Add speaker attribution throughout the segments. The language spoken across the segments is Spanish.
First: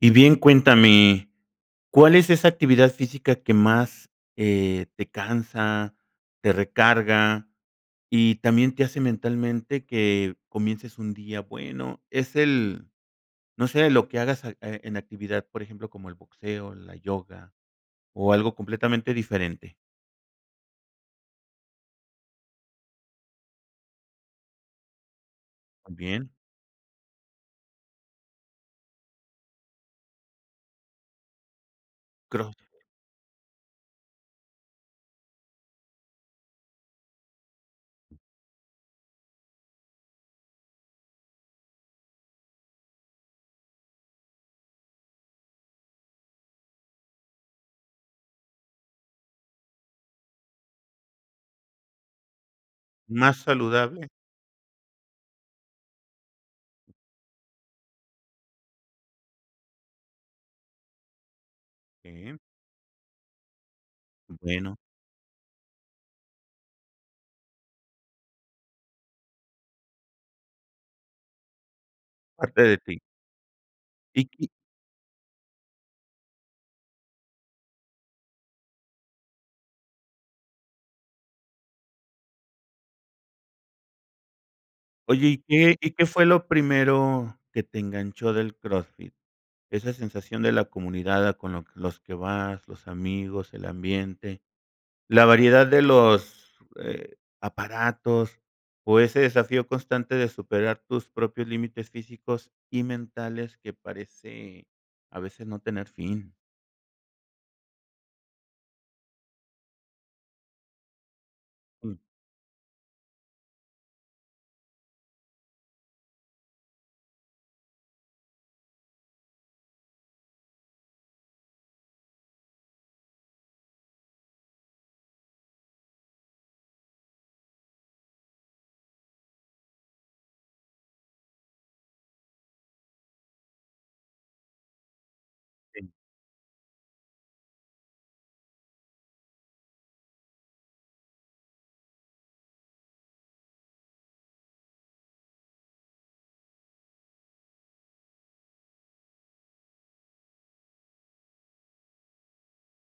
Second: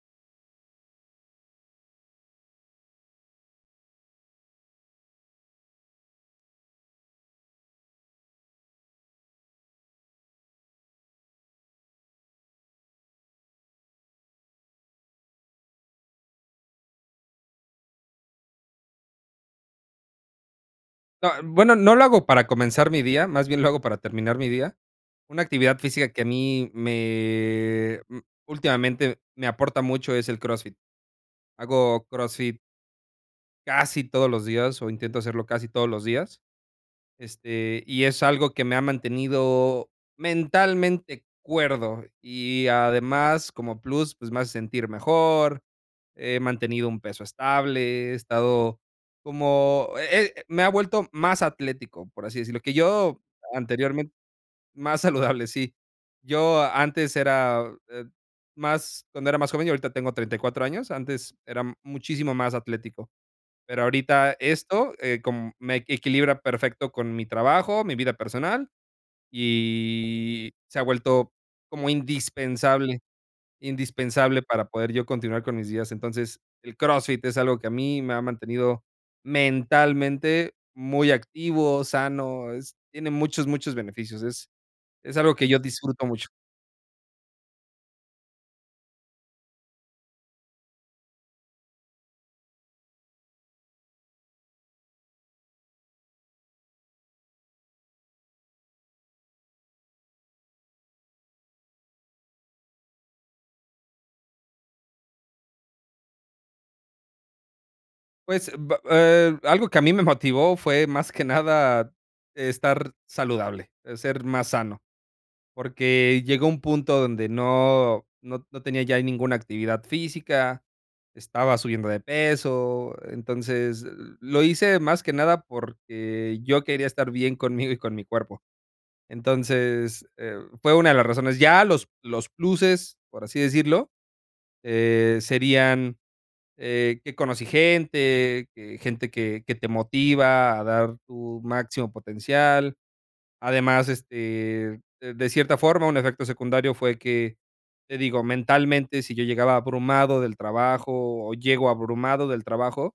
Speaker 1: Y bien cuéntame, ¿cuál es esa actividad física que más, eh, te cansa, te recarga y también te hace mentalmente que comiences un día bueno? Es el, no sé, lo que hagas al, eh, en actividad, por ejemplo, como el boxeo, la yoga o algo completamente diferente.
Speaker 2: No, bueno, no lo hago para comenzar mi día, más bien lo hago para terminar mi día. Una actividad física que a
Speaker 1: Bien.
Speaker 2: mí me, mm, últimamente me aporta mucho es el CrossFit. Hago CrossFit
Speaker 1: Crossfit.
Speaker 2: casi todos los días, o intento hacerlo casi todos los días, este, y es algo que me ha mantenido mentalmente cuerdo y además, como plus, pues, me hace sentir mejor, he mantenido un peso estable, he estado como, eh eh, me ha vuelto más atlético, por así decirlo, que yo
Speaker 1: ¿Más saludable?
Speaker 2: anteriormente más saludable, sí, yo antes era, eh, más cuando era más joven, yo ahorita tengo 34 años, antes era muchísimo
Speaker 1: Sí.
Speaker 2: más atlético, pero, ahorita
Speaker 1: Bueno.
Speaker 2: esto, eh, com me equilibra perfecto con mi trabajo, mi vida personal, y se ha vuelto como
Speaker 1: Parte de ti.
Speaker 2: indispensable
Speaker 1: Y
Speaker 2: indispensable
Speaker 1: y
Speaker 2: para poder yo continuar con mis días. Entonces, el CrossFit es algo que a mí me ha mantenido mentalmente muy activo, sano, es tiene muchos, muchos beneficios. Es es
Speaker 1: Oye,
Speaker 2: algo
Speaker 1: ¿y
Speaker 2: que yo
Speaker 1: qué y
Speaker 2: disfruto
Speaker 1: qué fue
Speaker 2: mucho.
Speaker 1: lo primero que te enganchó del CrossFit? Esa sensación de la comunidad, ah, con lo los que vas, los amigos, el ambiente, la variedad de los, eh, aparatos o ese desafío constante de superar tus propios límites físicos y mentales, que parece a veces no tener fin.
Speaker 2: Pues, b eh, algo que a mí me motivó fue, más que nada,
Speaker 1: Sí.
Speaker 2: estar saludable, eh, ser más sano, porque, llegó un punto donde no no no tenía ya ninguna actividad física, estaba subiendo de peso, entonces, lo hice más que nada, porque, yo quería estar bien conmigo y con mi cuerpo. Entonces, eh, fue una de las razones. Ya los los pluses, por así decirlo, eh,
Speaker 1: Sí.
Speaker 2: serían, eh, que conocí gente, que gente que que te motiva a dar tu máximo potencial. Además, este, de de cierta forma, un efecto secundario fue que, te digo, mentalmente, si yo llegaba abrumado del trabajo, o llego abrumado del trabajo,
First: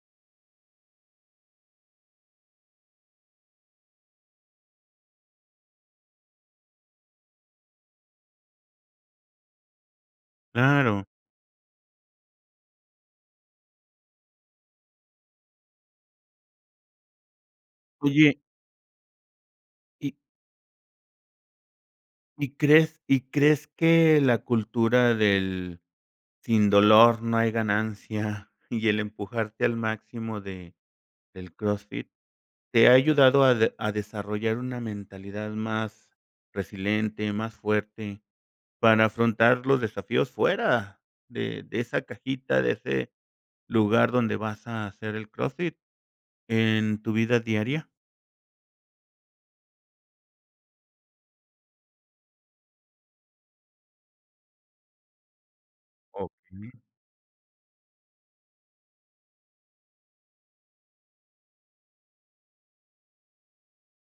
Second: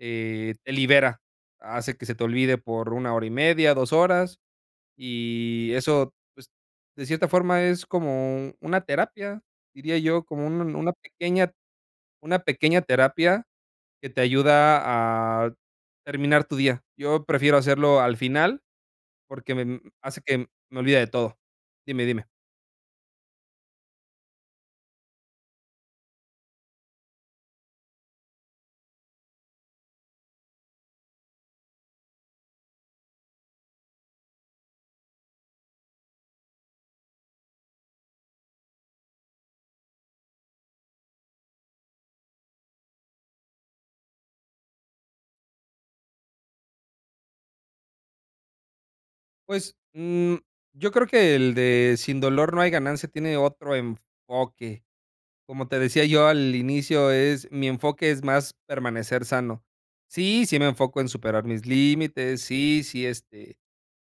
Speaker 2: eh, te libera, hace que se te olvide por 1 hora y media, 2 horas, y eso, pues, de cierta forma, es como una terapia, diría yo, como un un una
Speaker 1: Claro.
Speaker 2: pequeña una pequeña terapia, que te ayuda a terminar tu día. Yo prefiero hacerlo al
Speaker 1: Oye
Speaker 2: final porque me mm,
Speaker 1: Y
Speaker 2: hace que me olvide de todo. Dime, dime.
Speaker 1: ¿Y crees y crees que la cultura del sin dolor no hay ganancia y el empujarte al máximo de del CrossFit te ha ayudado a de a desarrollar una mentalidad más resiliente, más fuerte, para afrontar los desafíos fuera de de esa cajita, de ese lugar donde vas a hacer el CrossFit en tu vida diaria?
Speaker 2: Pues, mm, yo creo que el de sin dolor no hay ganancia, tiene otro enfoque. Como te decía yo al
Speaker 1: Okey.
Speaker 2: inicio es mi enfoque es más permanecer sano. Sí, sí me enfoco en superar mis límites. Sí sí, este,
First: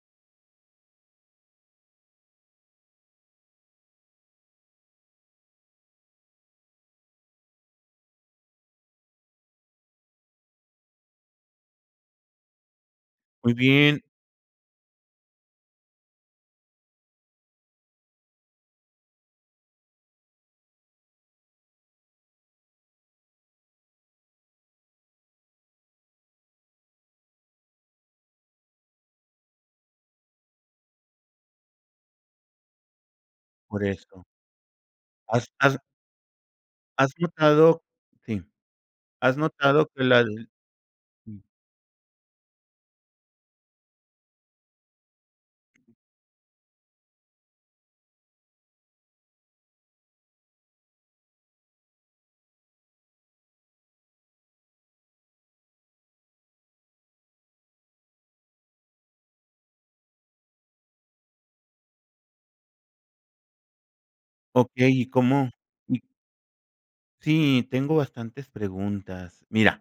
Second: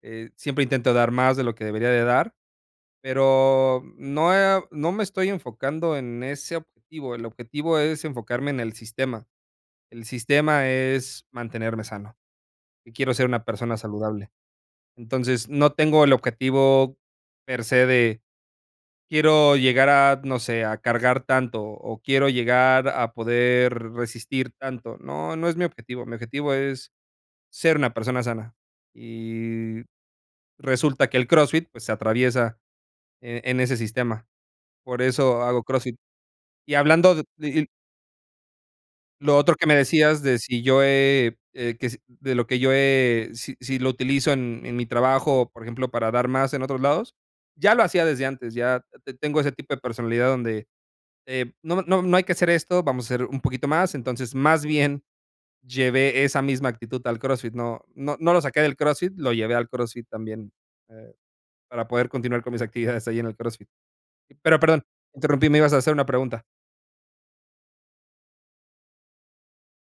Speaker 2: eh, siempre intento dar más de lo que debería de dar. Pero no, eh, o no me estoy enfocando en ese objetivo. El objetivo es enfocarme en el sistema. El sistema es mantenerme sano. Y quiero ser una
Speaker 1: Muy
Speaker 2: persona
Speaker 1: bien.
Speaker 2: saludable, entonces, no tengo el objetivo per se de quiero llegar a, no sé, a cargar tanto, o quiero llegar a poder resistir tanto. No, no es mi objetivo, mi objetivo es ser una persona sana. Y resulta que el CrossFit, pues, se atraviesa, eh, en ese
Speaker 1: Por eso.
Speaker 2: sistema. Por eso
Speaker 1: Has
Speaker 2: hago
Speaker 1: has
Speaker 2: CrossFit. Y
Speaker 1: ¿Has
Speaker 2: hablando de di
Speaker 1: notado? Sí, ¿has
Speaker 2: Lo otro que me
Speaker 1: notado que la
Speaker 2: decías
Speaker 1: e?
Speaker 2: de si yo he,
Speaker 1: Mm.
Speaker 2: eh, que si de lo que yo, eh, si si lo utilizo en en mi trabajo, o por ejemplo, para dar más en otros lados, ya lo hacía desde antes, ya te tengo ese tipo de personalidad donde, eh, no no no hay que hacer esto, vamos a hacer un poquito más, entonces, más bien llevé esa misma actitud al CrossFit, no no no lo saqué del CrossFit, lo llevé al CrossFit también, eh, para poder continuar con mis actividades ahí en el CrossFit. Pero, perdón,
Speaker 1: Okey, ¿y cómo?
Speaker 2: interrumpí, me ibas a hacer
Speaker 1: Y
Speaker 2: una pregunta.
Speaker 1: Sí, tengo bastantes preguntas. Mira,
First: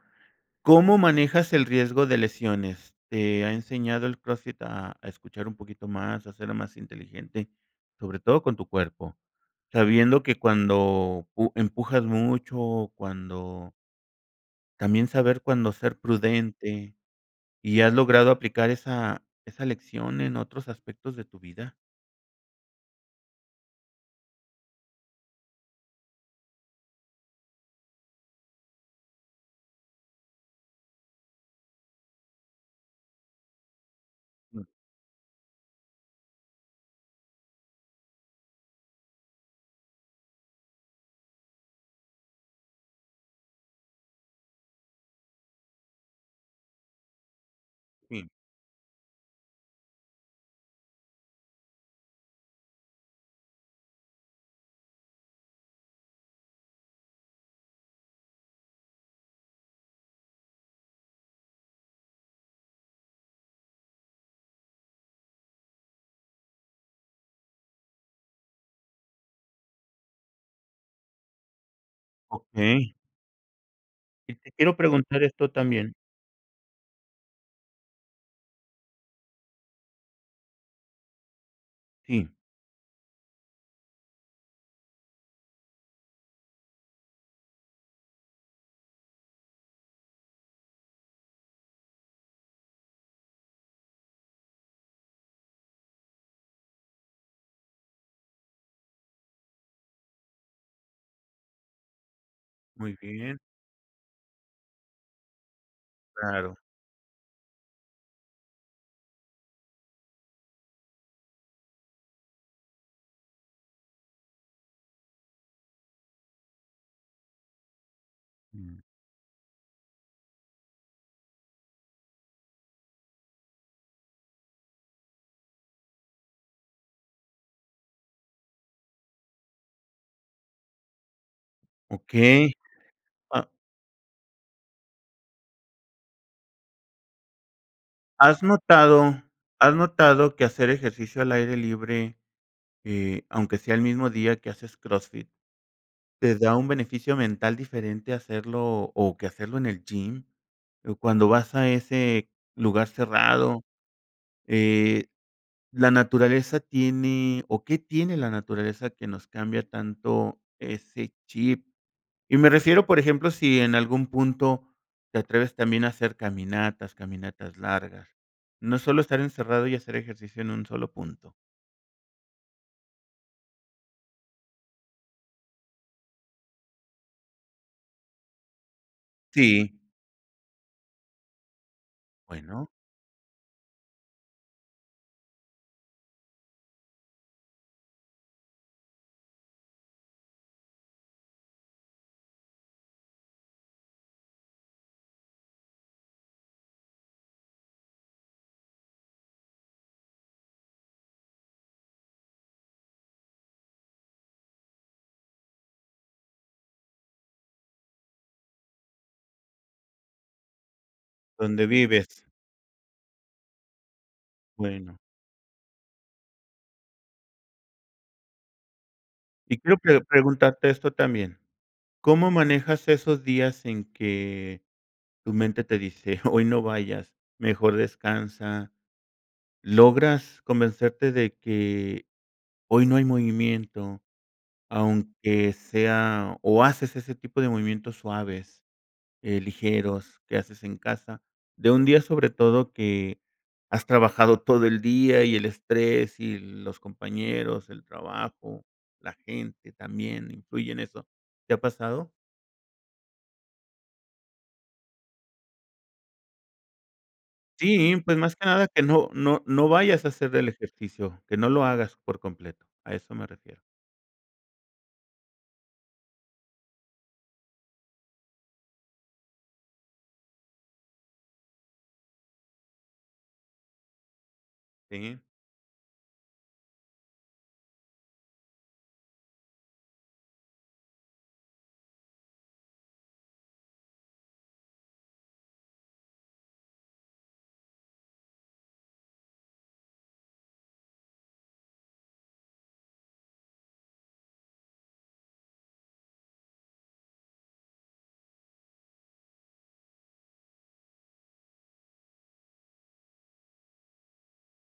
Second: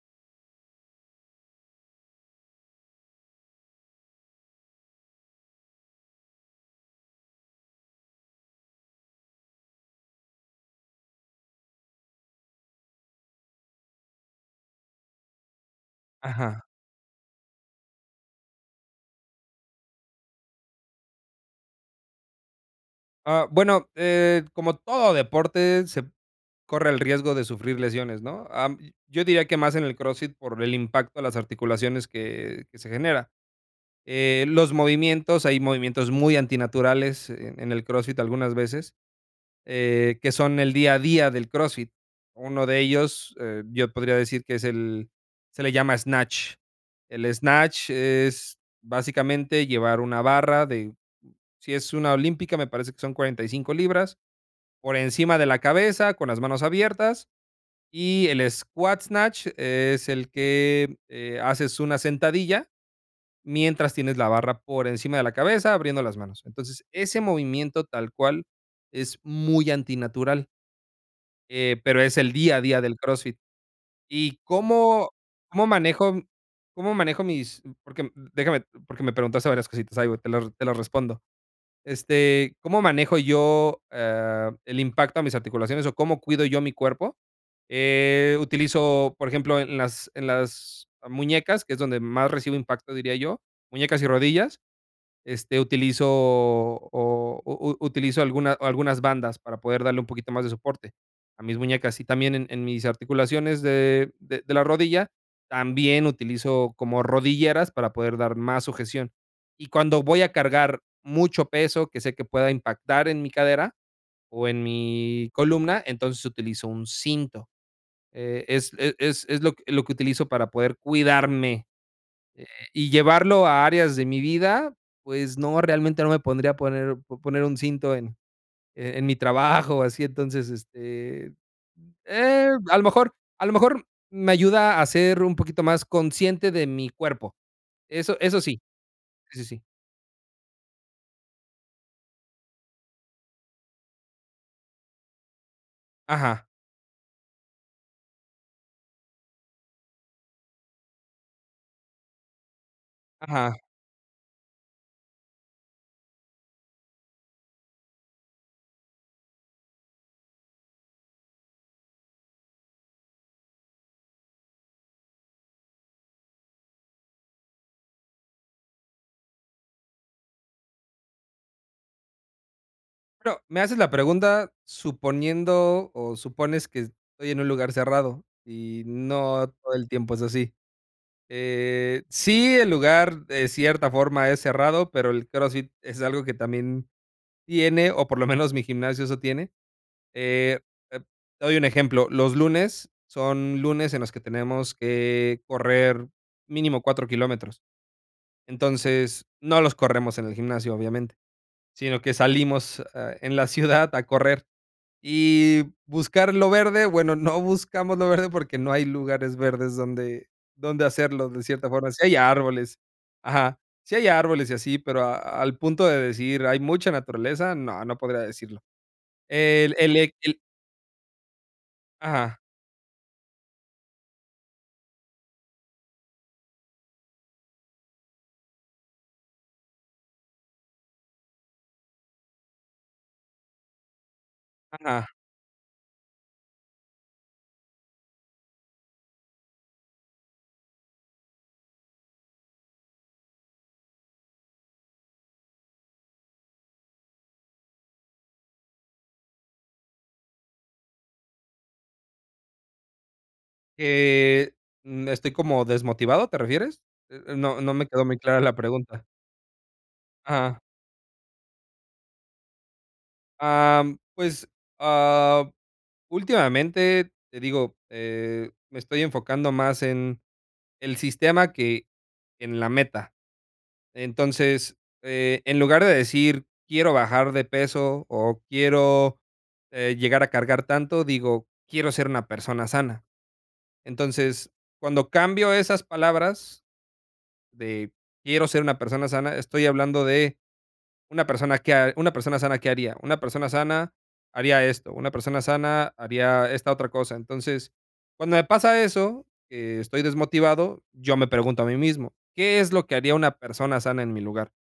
Speaker 1: ¿cómo manejas el riesgo de lesiones? ¿Te ha enseñado el CrossFit, a a escuchar un poquito más, a ser más inteligente? Sobre todo con tu cuerpo, sabiendo que cuando pu empujas mucho, o cuando también, saber cuándo ser
Speaker 2: Ajá.
Speaker 1: prudente y, ¿has logrado aplicar esa esa lección en otros aspectos de tu vida?
Speaker 2: Ah, bueno, eh, como todo deporte, se corre el riesgo de sufrir lesiones, ¿no?, ah, mm, yo diría que más en el CrossFit por el impacto a las articulaciones que que se genera, eh,
Speaker 1: Mm.
Speaker 2: los movimientos hay movimientos muy antinaturales en en el Crossfit algunas veces, eh, que son el día a día del Crossfit. Uno de ellos, eh, yo podría decir que es el se le llama snatch. El snatch
Speaker 1: Sí.
Speaker 2: es básicamente, llevar una barra de si es una olímpica, me parece que son 45 libras, por encima de la cabeza, con las manos abiertas, y el squat snatch es el que, eh, haces una sentadilla, mientras tienes la barra por encima de la cabeza, abriendo las manos. Entonces, ese movimiento tal cual, es muy antinatural. Eh, pero es el día a día
Speaker 1: Okey.
Speaker 2: del Crossfit,
Speaker 1: Y
Speaker 2: ¿y
Speaker 1: te quiero
Speaker 2: cómo
Speaker 1: preguntar esto
Speaker 2: cómo
Speaker 1: también.
Speaker 2: manejo cómo manejo mis-?, porque déjame porque me preguntaste varias cositas, ahí voy, te las te las respondo.
Speaker 1: Sí.
Speaker 2: Este, ¿cómo manejo yo, eh, el impacto a mis articulaciones o cómo cuido yo a mi cuerpo?, eh, utilizo, por ejemplo, en las en las muñecas, que es donde más recibo impacto diría yo, muñecas y rodillas, este utilizo o o u utilizo alguna algunas bandas para poder darle un poquito más de soporte, a mis muñecas, y también en en mis
Speaker 1: Muy bien.
Speaker 2: articulaciones de de de la rodilla, también
Speaker 1: Claro.
Speaker 2: utilizo como rodilleras para poder dar más sujeción. Y cuando voy a cargar mucho peso, que sé que pueda impactar en mi cadera, o en mi columna, entonces, utilizo un cinto. E es
Speaker 1: Mm.
Speaker 2: e es es lo que lo que utilizo para poder cuidarme, eh, y, ¿llevarlo a áreas de mi vida?, pues no, realmente, no me podría poner po poner un cinto en en mi trabajo, así entonces, este, eh,
Speaker 1: Okey.
Speaker 2: a lo mejor a
Speaker 1: Ha
Speaker 2: lo mejor, me ayuda a ser un poquito más consciente de mi cuerpo. Eso eso
Speaker 1: ¿Has
Speaker 2: sí.
Speaker 1: notado
Speaker 2: Sí, sí, sí.
Speaker 1: has notado que hacer ejercicio al aire libre, eh, aunque sea el mismo día que haces Crossfit, te
Speaker 2: Ajá.
Speaker 1: da un beneficio mental diferente hacerlo o que hacerlo en el gym?, o cuando vas a ese lugar
Speaker 2: Ajá.
Speaker 1: cerrado, eh, la naturaleza tiene o, ¿qué tiene la naturaleza que nos cambia tanto ese chip?, y me refiero, por ejemplo, si en algún punto te atreves también, a hacer caminatas, caminatas largas. No solo estar encerrado y hacer ejercicio en un solo punto.
Speaker 2: Bueno, me haces la pregunta suponiendo, o supones que estoy en un lugar cerrado y no
Speaker 1: Sí.
Speaker 2: todo el tiempo es así. Eh, sí, el
Speaker 1: Bueno.
Speaker 2: lugar de cierta forma es cerrado, pero, el CrossFit es algo que también tiene, o por lo menos mi gimnasio eso tiene, eh, te te doy un ejemplo, los lunes, son lunes en los que tenemos que correr mínimo 4 kilómetros, entonces, no los corremos en el gimnasio, obviamente, sino que salimos, eh, en la ciudad a correr y buscar lo verde, bueno, no buscamos lo verde porque, no hay lugares verdes donde donde hacerlo de cierta
Speaker 1: Donde
Speaker 2: forma, sí hay
Speaker 1: vives.
Speaker 2: árboles ajá. Sí hay árboles y así,
Speaker 1: Bueno.
Speaker 2: pero a al punto de decir: "Hay mucha naturaleza", no no podría decirlo.
Speaker 1: Y
Speaker 2: El,
Speaker 1: quiero
Speaker 2: el
Speaker 1: pre
Speaker 2: el
Speaker 1: preguntarte esto también, ¿cómo
Speaker 2: Ajá.
Speaker 1: manejas esos días en que tu mente te dice, hoy no vayas, mejor descansa? ¿Logras convencerte de que hoy no hay movimiento,
Speaker 2: Ajá.
Speaker 1: aunque sea o haces ese tipo de movimientos suaves, eh, ligeros, que haces en casa? De un día, sobre todo, que has trabajado todo el día y el estrés y los compañeros, el trabajo, la gente también influye en eso, ¿te ha pasado?
Speaker 2: Eh, mm, estoy como desmotivado, ¿te refieres? Eh eh, no no me
Speaker 1: Sí,
Speaker 2: quedó
Speaker 1: pues
Speaker 2: muy
Speaker 1: más
Speaker 2: clara
Speaker 1: que
Speaker 2: la
Speaker 1: nada que
Speaker 2: pregunta.
Speaker 1: no no no vayas a hacer el
Speaker 2: Ah.
Speaker 1: ejercicio, que no lo hagas por completo, a eso me refiero.
Speaker 2: Am, pues, ah, últimamente, te digo, eh, me estoy enfocando más en el sistema que en la meta. Entonces,
Speaker 1: Sí.
Speaker 2: eh, en lugar de decir quiero bajar de peso, o quiero, eh, llegar a cargar tanto digo, quiero ser una persona sana. Entonces, cuando cambio esas palabras de quiero ser una persona sana, estoy hablando de una persona que ha una persona sana, ¿qué haría? Una persona sana, haría esto, una persona sana haría esta otra cosa. Entonces, cuando me pasa eso, que estoy desmotivado, yo me pregunto a mí mismo, ¿qué es lo que haría una persona sana en mi lugar?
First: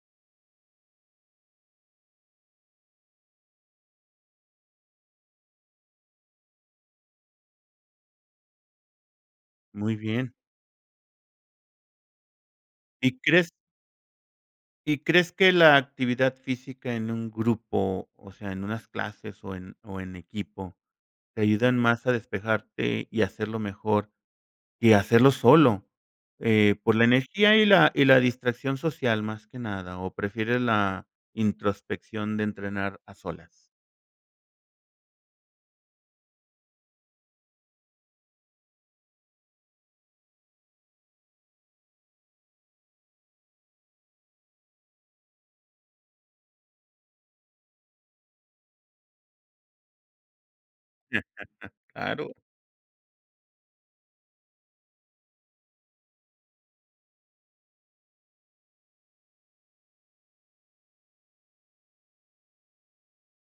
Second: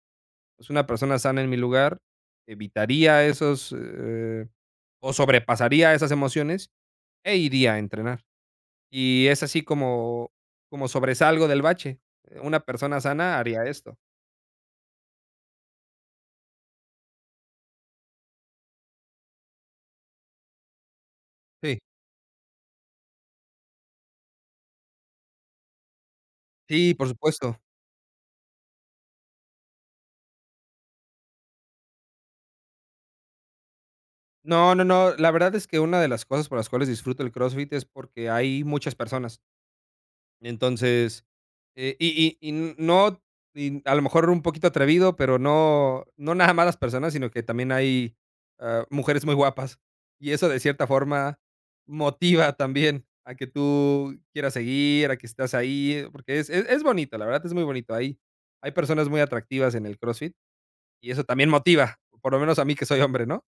Speaker 2: Pues, una persona sana en mi lugar, evitaría esos, eh, o sobrepasaría esas emociones, e iría a entrenar. Y es así
Speaker 1: Muy
Speaker 2: como
Speaker 1: bien.
Speaker 2: como sobresalgo del bache. Eh, una persona
Speaker 1: ¿Y
Speaker 2: sana
Speaker 1: crees?
Speaker 2: haría esto.
Speaker 1: ¿Y crees que la actividad física en un grupo, o sea, en unas clases, o en o en equipo, te ayudan
Speaker 2: Sí.
Speaker 1: más a despejarte y hacerlo mejor que hacerlo solo? Eh,
Speaker 2: Sí,
Speaker 1: por la
Speaker 2: por
Speaker 1: energía
Speaker 2: supuesto.
Speaker 1: y la y la distracción social más que nada, ¿o prefieres la introspección de entrenar a solas?
Speaker 2: No no no, la verdad es que una de las cosas por las cuales disfruto el CrossFit es porque hay muchas personas. Entonces, eh, y y y n no, y mm, a lo mejor un poquito atrevido, pero no no nada más las personas, sino que también hay, ah, mujeres muy guapas, y eso, de cierta forma,
Speaker 1: Claro.
Speaker 2: motiva también a que tú quieras seguir, a que estás ahí, porque es es es bonito, la verdad es muy bonito, hay hay personas muy atractivas en el CrossFit y eso también motiva, por lo menos a mí que soy hombre, ¿no?,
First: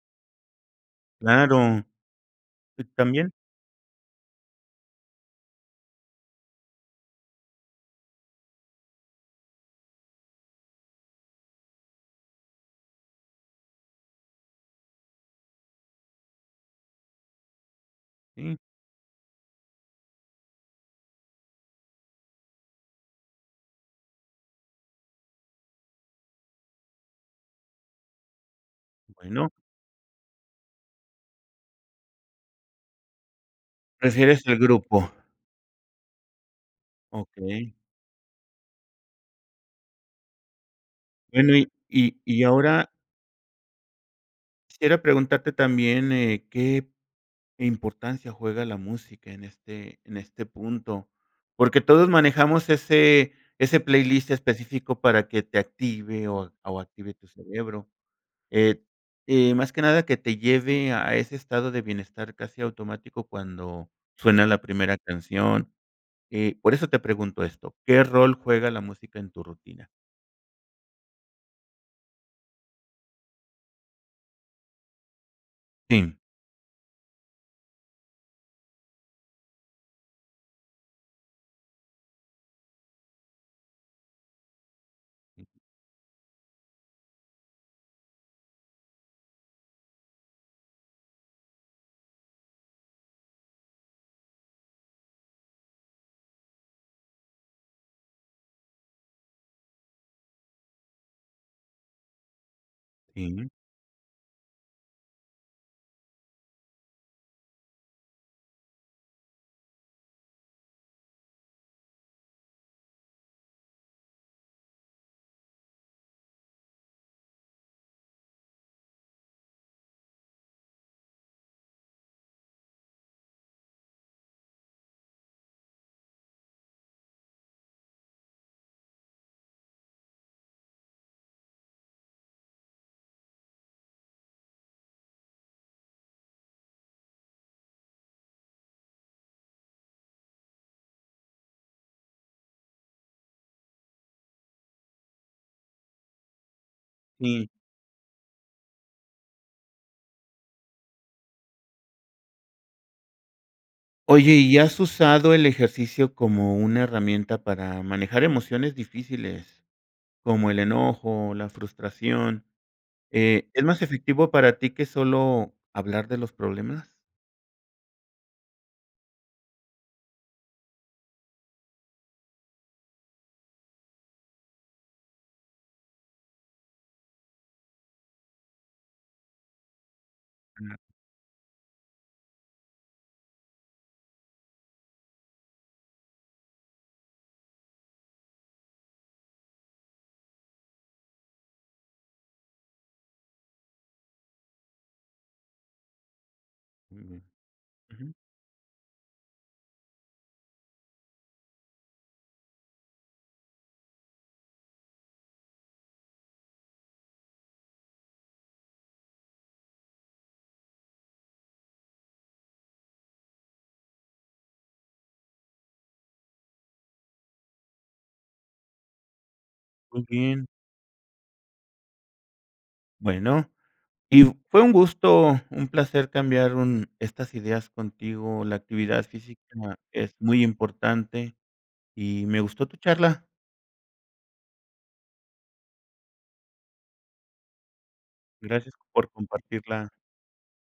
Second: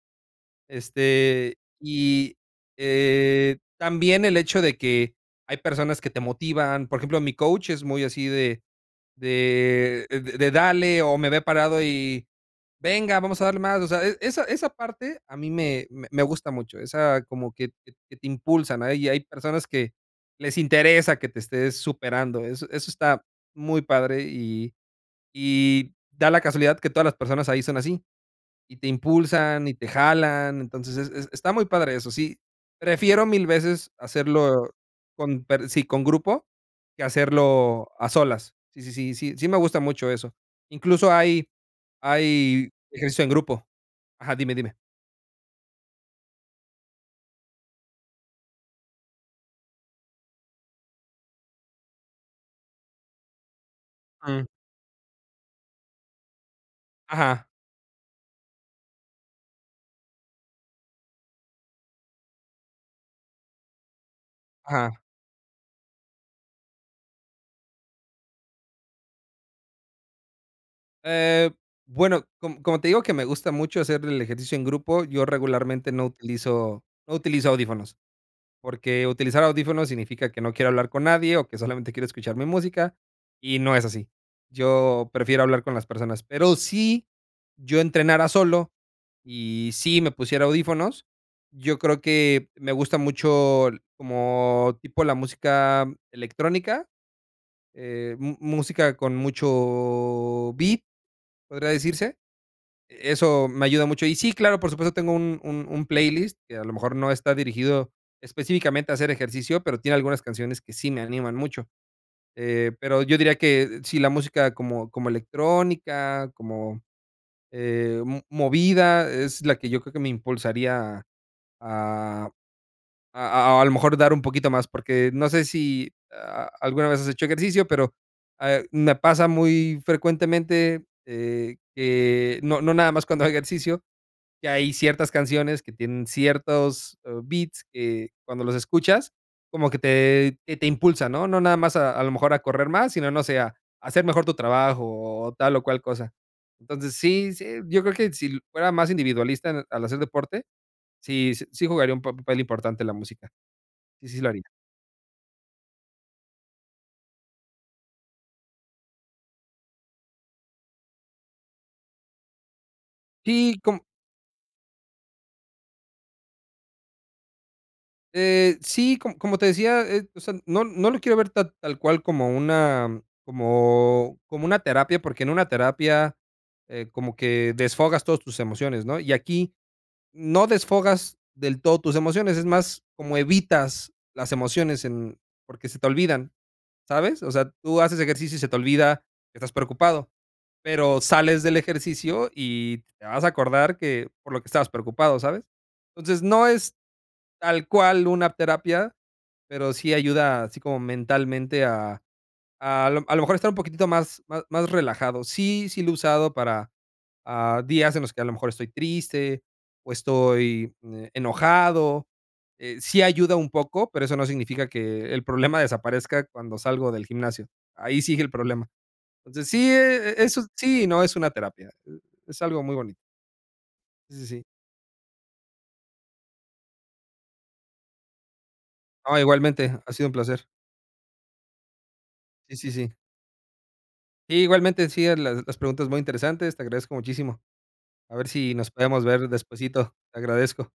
Speaker 2: este,
Speaker 1: Claro,
Speaker 2: y
Speaker 1: t también.
Speaker 2: eh, también el hecho de que hay personas que te motivan, por ejemplo, mi coach es muy así de de de: "Dale" o me ve parado y: "Venga, vamos a darle más", o sea, esa esa parte a mí me me gusta mucho, esa como que que te
Speaker 1: Sí.
Speaker 2: impulsan, hay hay personas que les interesa que te estés superando, eso eso está muy padre y y da la casualidad que todas las personas ahí son así y te
Speaker 1: Bueno.
Speaker 2: impulsan y te jalan, entonces, es es está muy padre eso, sí, prefiero 1000 veces
Speaker 1: Prefieres al
Speaker 2: hacerlo
Speaker 1: grupo.
Speaker 2: con per sí, con grupo, que
Speaker 1: Okey.
Speaker 2: hacerlo a solas, sí sí sí sí sí me gusta mucho eso, incluso hay
Speaker 1: Bueno, y y y
Speaker 2: hay
Speaker 1: ahora
Speaker 2: ejercicio en grupo. Ajá, dime dime.
Speaker 1: quisiera preguntarte también, eh, ¿qué importancia juega la música en este en este punto? Porque todos manejamos ese ese playlist
Speaker 2: Mm.
Speaker 1: específico para que te active o o active tu
Speaker 2: Ajá.
Speaker 1: cerebro, eh eh, más que nada que te lleve a ese estado de bienestar casi automático cuando suena la primera
Speaker 2: Ajá.
Speaker 1: canción, eh, por eso te pregunto esto, ¿qué rol juega la música en tu rutina?
Speaker 2: Eh, bueno, com como te digo que me gusta mucho hacer el ejercicio en grupo, yo regularmente no
Speaker 1: Sí.
Speaker 2: utilizo no utilizo audífonos. Porque, utilizar audífonos significa que no quiero hablar con nadie, o que solamente quiero escuchar mi música, y no es así. Yo prefiero hablar con las personas. Pero si yo entrenara solo y si me pusiera audífonos, yo creo que me gusta mucho como tipo la música electrónica, eh, mu música con mucho beat, podría decirse. Eso
Speaker 1: Sí.
Speaker 2: me ayuda mucho. Y sí, claro, por supuesto, tengo un un un playlist que a lo mejor no está dirigido específicamente a hacer ejercicio, pero, tiene algunas canciones que sí me animan mucho, eh, pero, yo diría que, si la música como como electrónica, como eh, mo movida, es la que yo creo que me impulsaría a a a a a lo mejor dar un poquito más. Porque, no sé, si alguna vez has hecho ejercicio, pero, ah, me pasa muy frecuentemente, eh, que no no nada más cuando hago ejercicio, que hay ciertas canciones que tienen ciertos, eh, beats que cuando los escuchas, como que te que te impulsa, ¿no? No nada más a a lo mejor a correr más, sino no sé, a hacer mejor tu trabajo, o tal o cual cosa. Entonces, sí sí,
Speaker 1: Sí.
Speaker 2: yo creo que si fuera más individualista al hacer deporte, sí sí jugaría un papel importante la música. Sí sí, lo
Speaker 1: Oye,
Speaker 2: haría.
Speaker 1: ¿y has usado el ejercicio como una herramienta para manejar emociones difíciles? Como el enojo, la frustración, eh,
Speaker 2: Sí,
Speaker 1: ¿es
Speaker 2: com
Speaker 1: más efectivo para ti, que solo hablar de los problemas?
Speaker 2: Eh, sí, co como te decía, eh, o sea, no no lo quiero ver tal tal cual, como una como como una terapia, porque, en una terapia, eh, como que desfogas todos tus emociones, ¿no? Y aquí no
Speaker 1: Ujú.
Speaker 2: desfogas del todo tus emociones, es más, como evitas las emociones en porque, se te olvidan, ¿sabes? O sea, tú haces ejercicio y se te olvida que estás preocupado. Pero, sales del ejercicio y te vas a acordar que por lo que estabas preocupado, ¿sabes? Entonces, no es
Speaker 1: Ujú,
Speaker 2: tal cual
Speaker 1: ujú.
Speaker 2: una terapia, pero, sí ayuda así como mentalmente a a lo a lo mejor estar un poquitito más más más relajado. Sí sí lo he usado para, ah, días en los que a lo mejor estoy triste, o estoy, eh, enojado, eh, sí ayuda un poco, pero eso no significa que el problema desaparezca cuando salgo del gimnasio. Ahí sigue el problema. Entonces, sí,
Speaker 1: ¿Con
Speaker 2: eh, e eso
Speaker 1: quién?
Speaker 2: sí, no es una terapia, eh, es algo muy bonito.
Speaker 1: Bueno,
Speaker 2: Sí,
Speaker 1: y
Speaker 2: sí, sí.
Speaker 1: fue un gusto, un placer cambiar un estas ideas contigo, la actividad
Speaker 2: Oh,
Speaker 1: física
Speaker 2: igualmente, ha sido un
Speaker 1: es muy
Speaker 2: placer.
Speaker 1: importante, y me
Speaker 2: Sí,
Speaker 1: gustó
Speaker 2: sí,
Speaker 1: tu
Speaker 2: sí.
Speaker 1: charla.
Speaker 2: Igualmente, en sí a las las preguntas muy interesantes, te agradezco muchísimo, a ver si nos
Speaker 1: Gracias
Speaker 2: podemos
Speaker 1: por
Speaker 2: ver
Speaker 1: compartirla.
Speaker 2: despuesito. Te agradezco.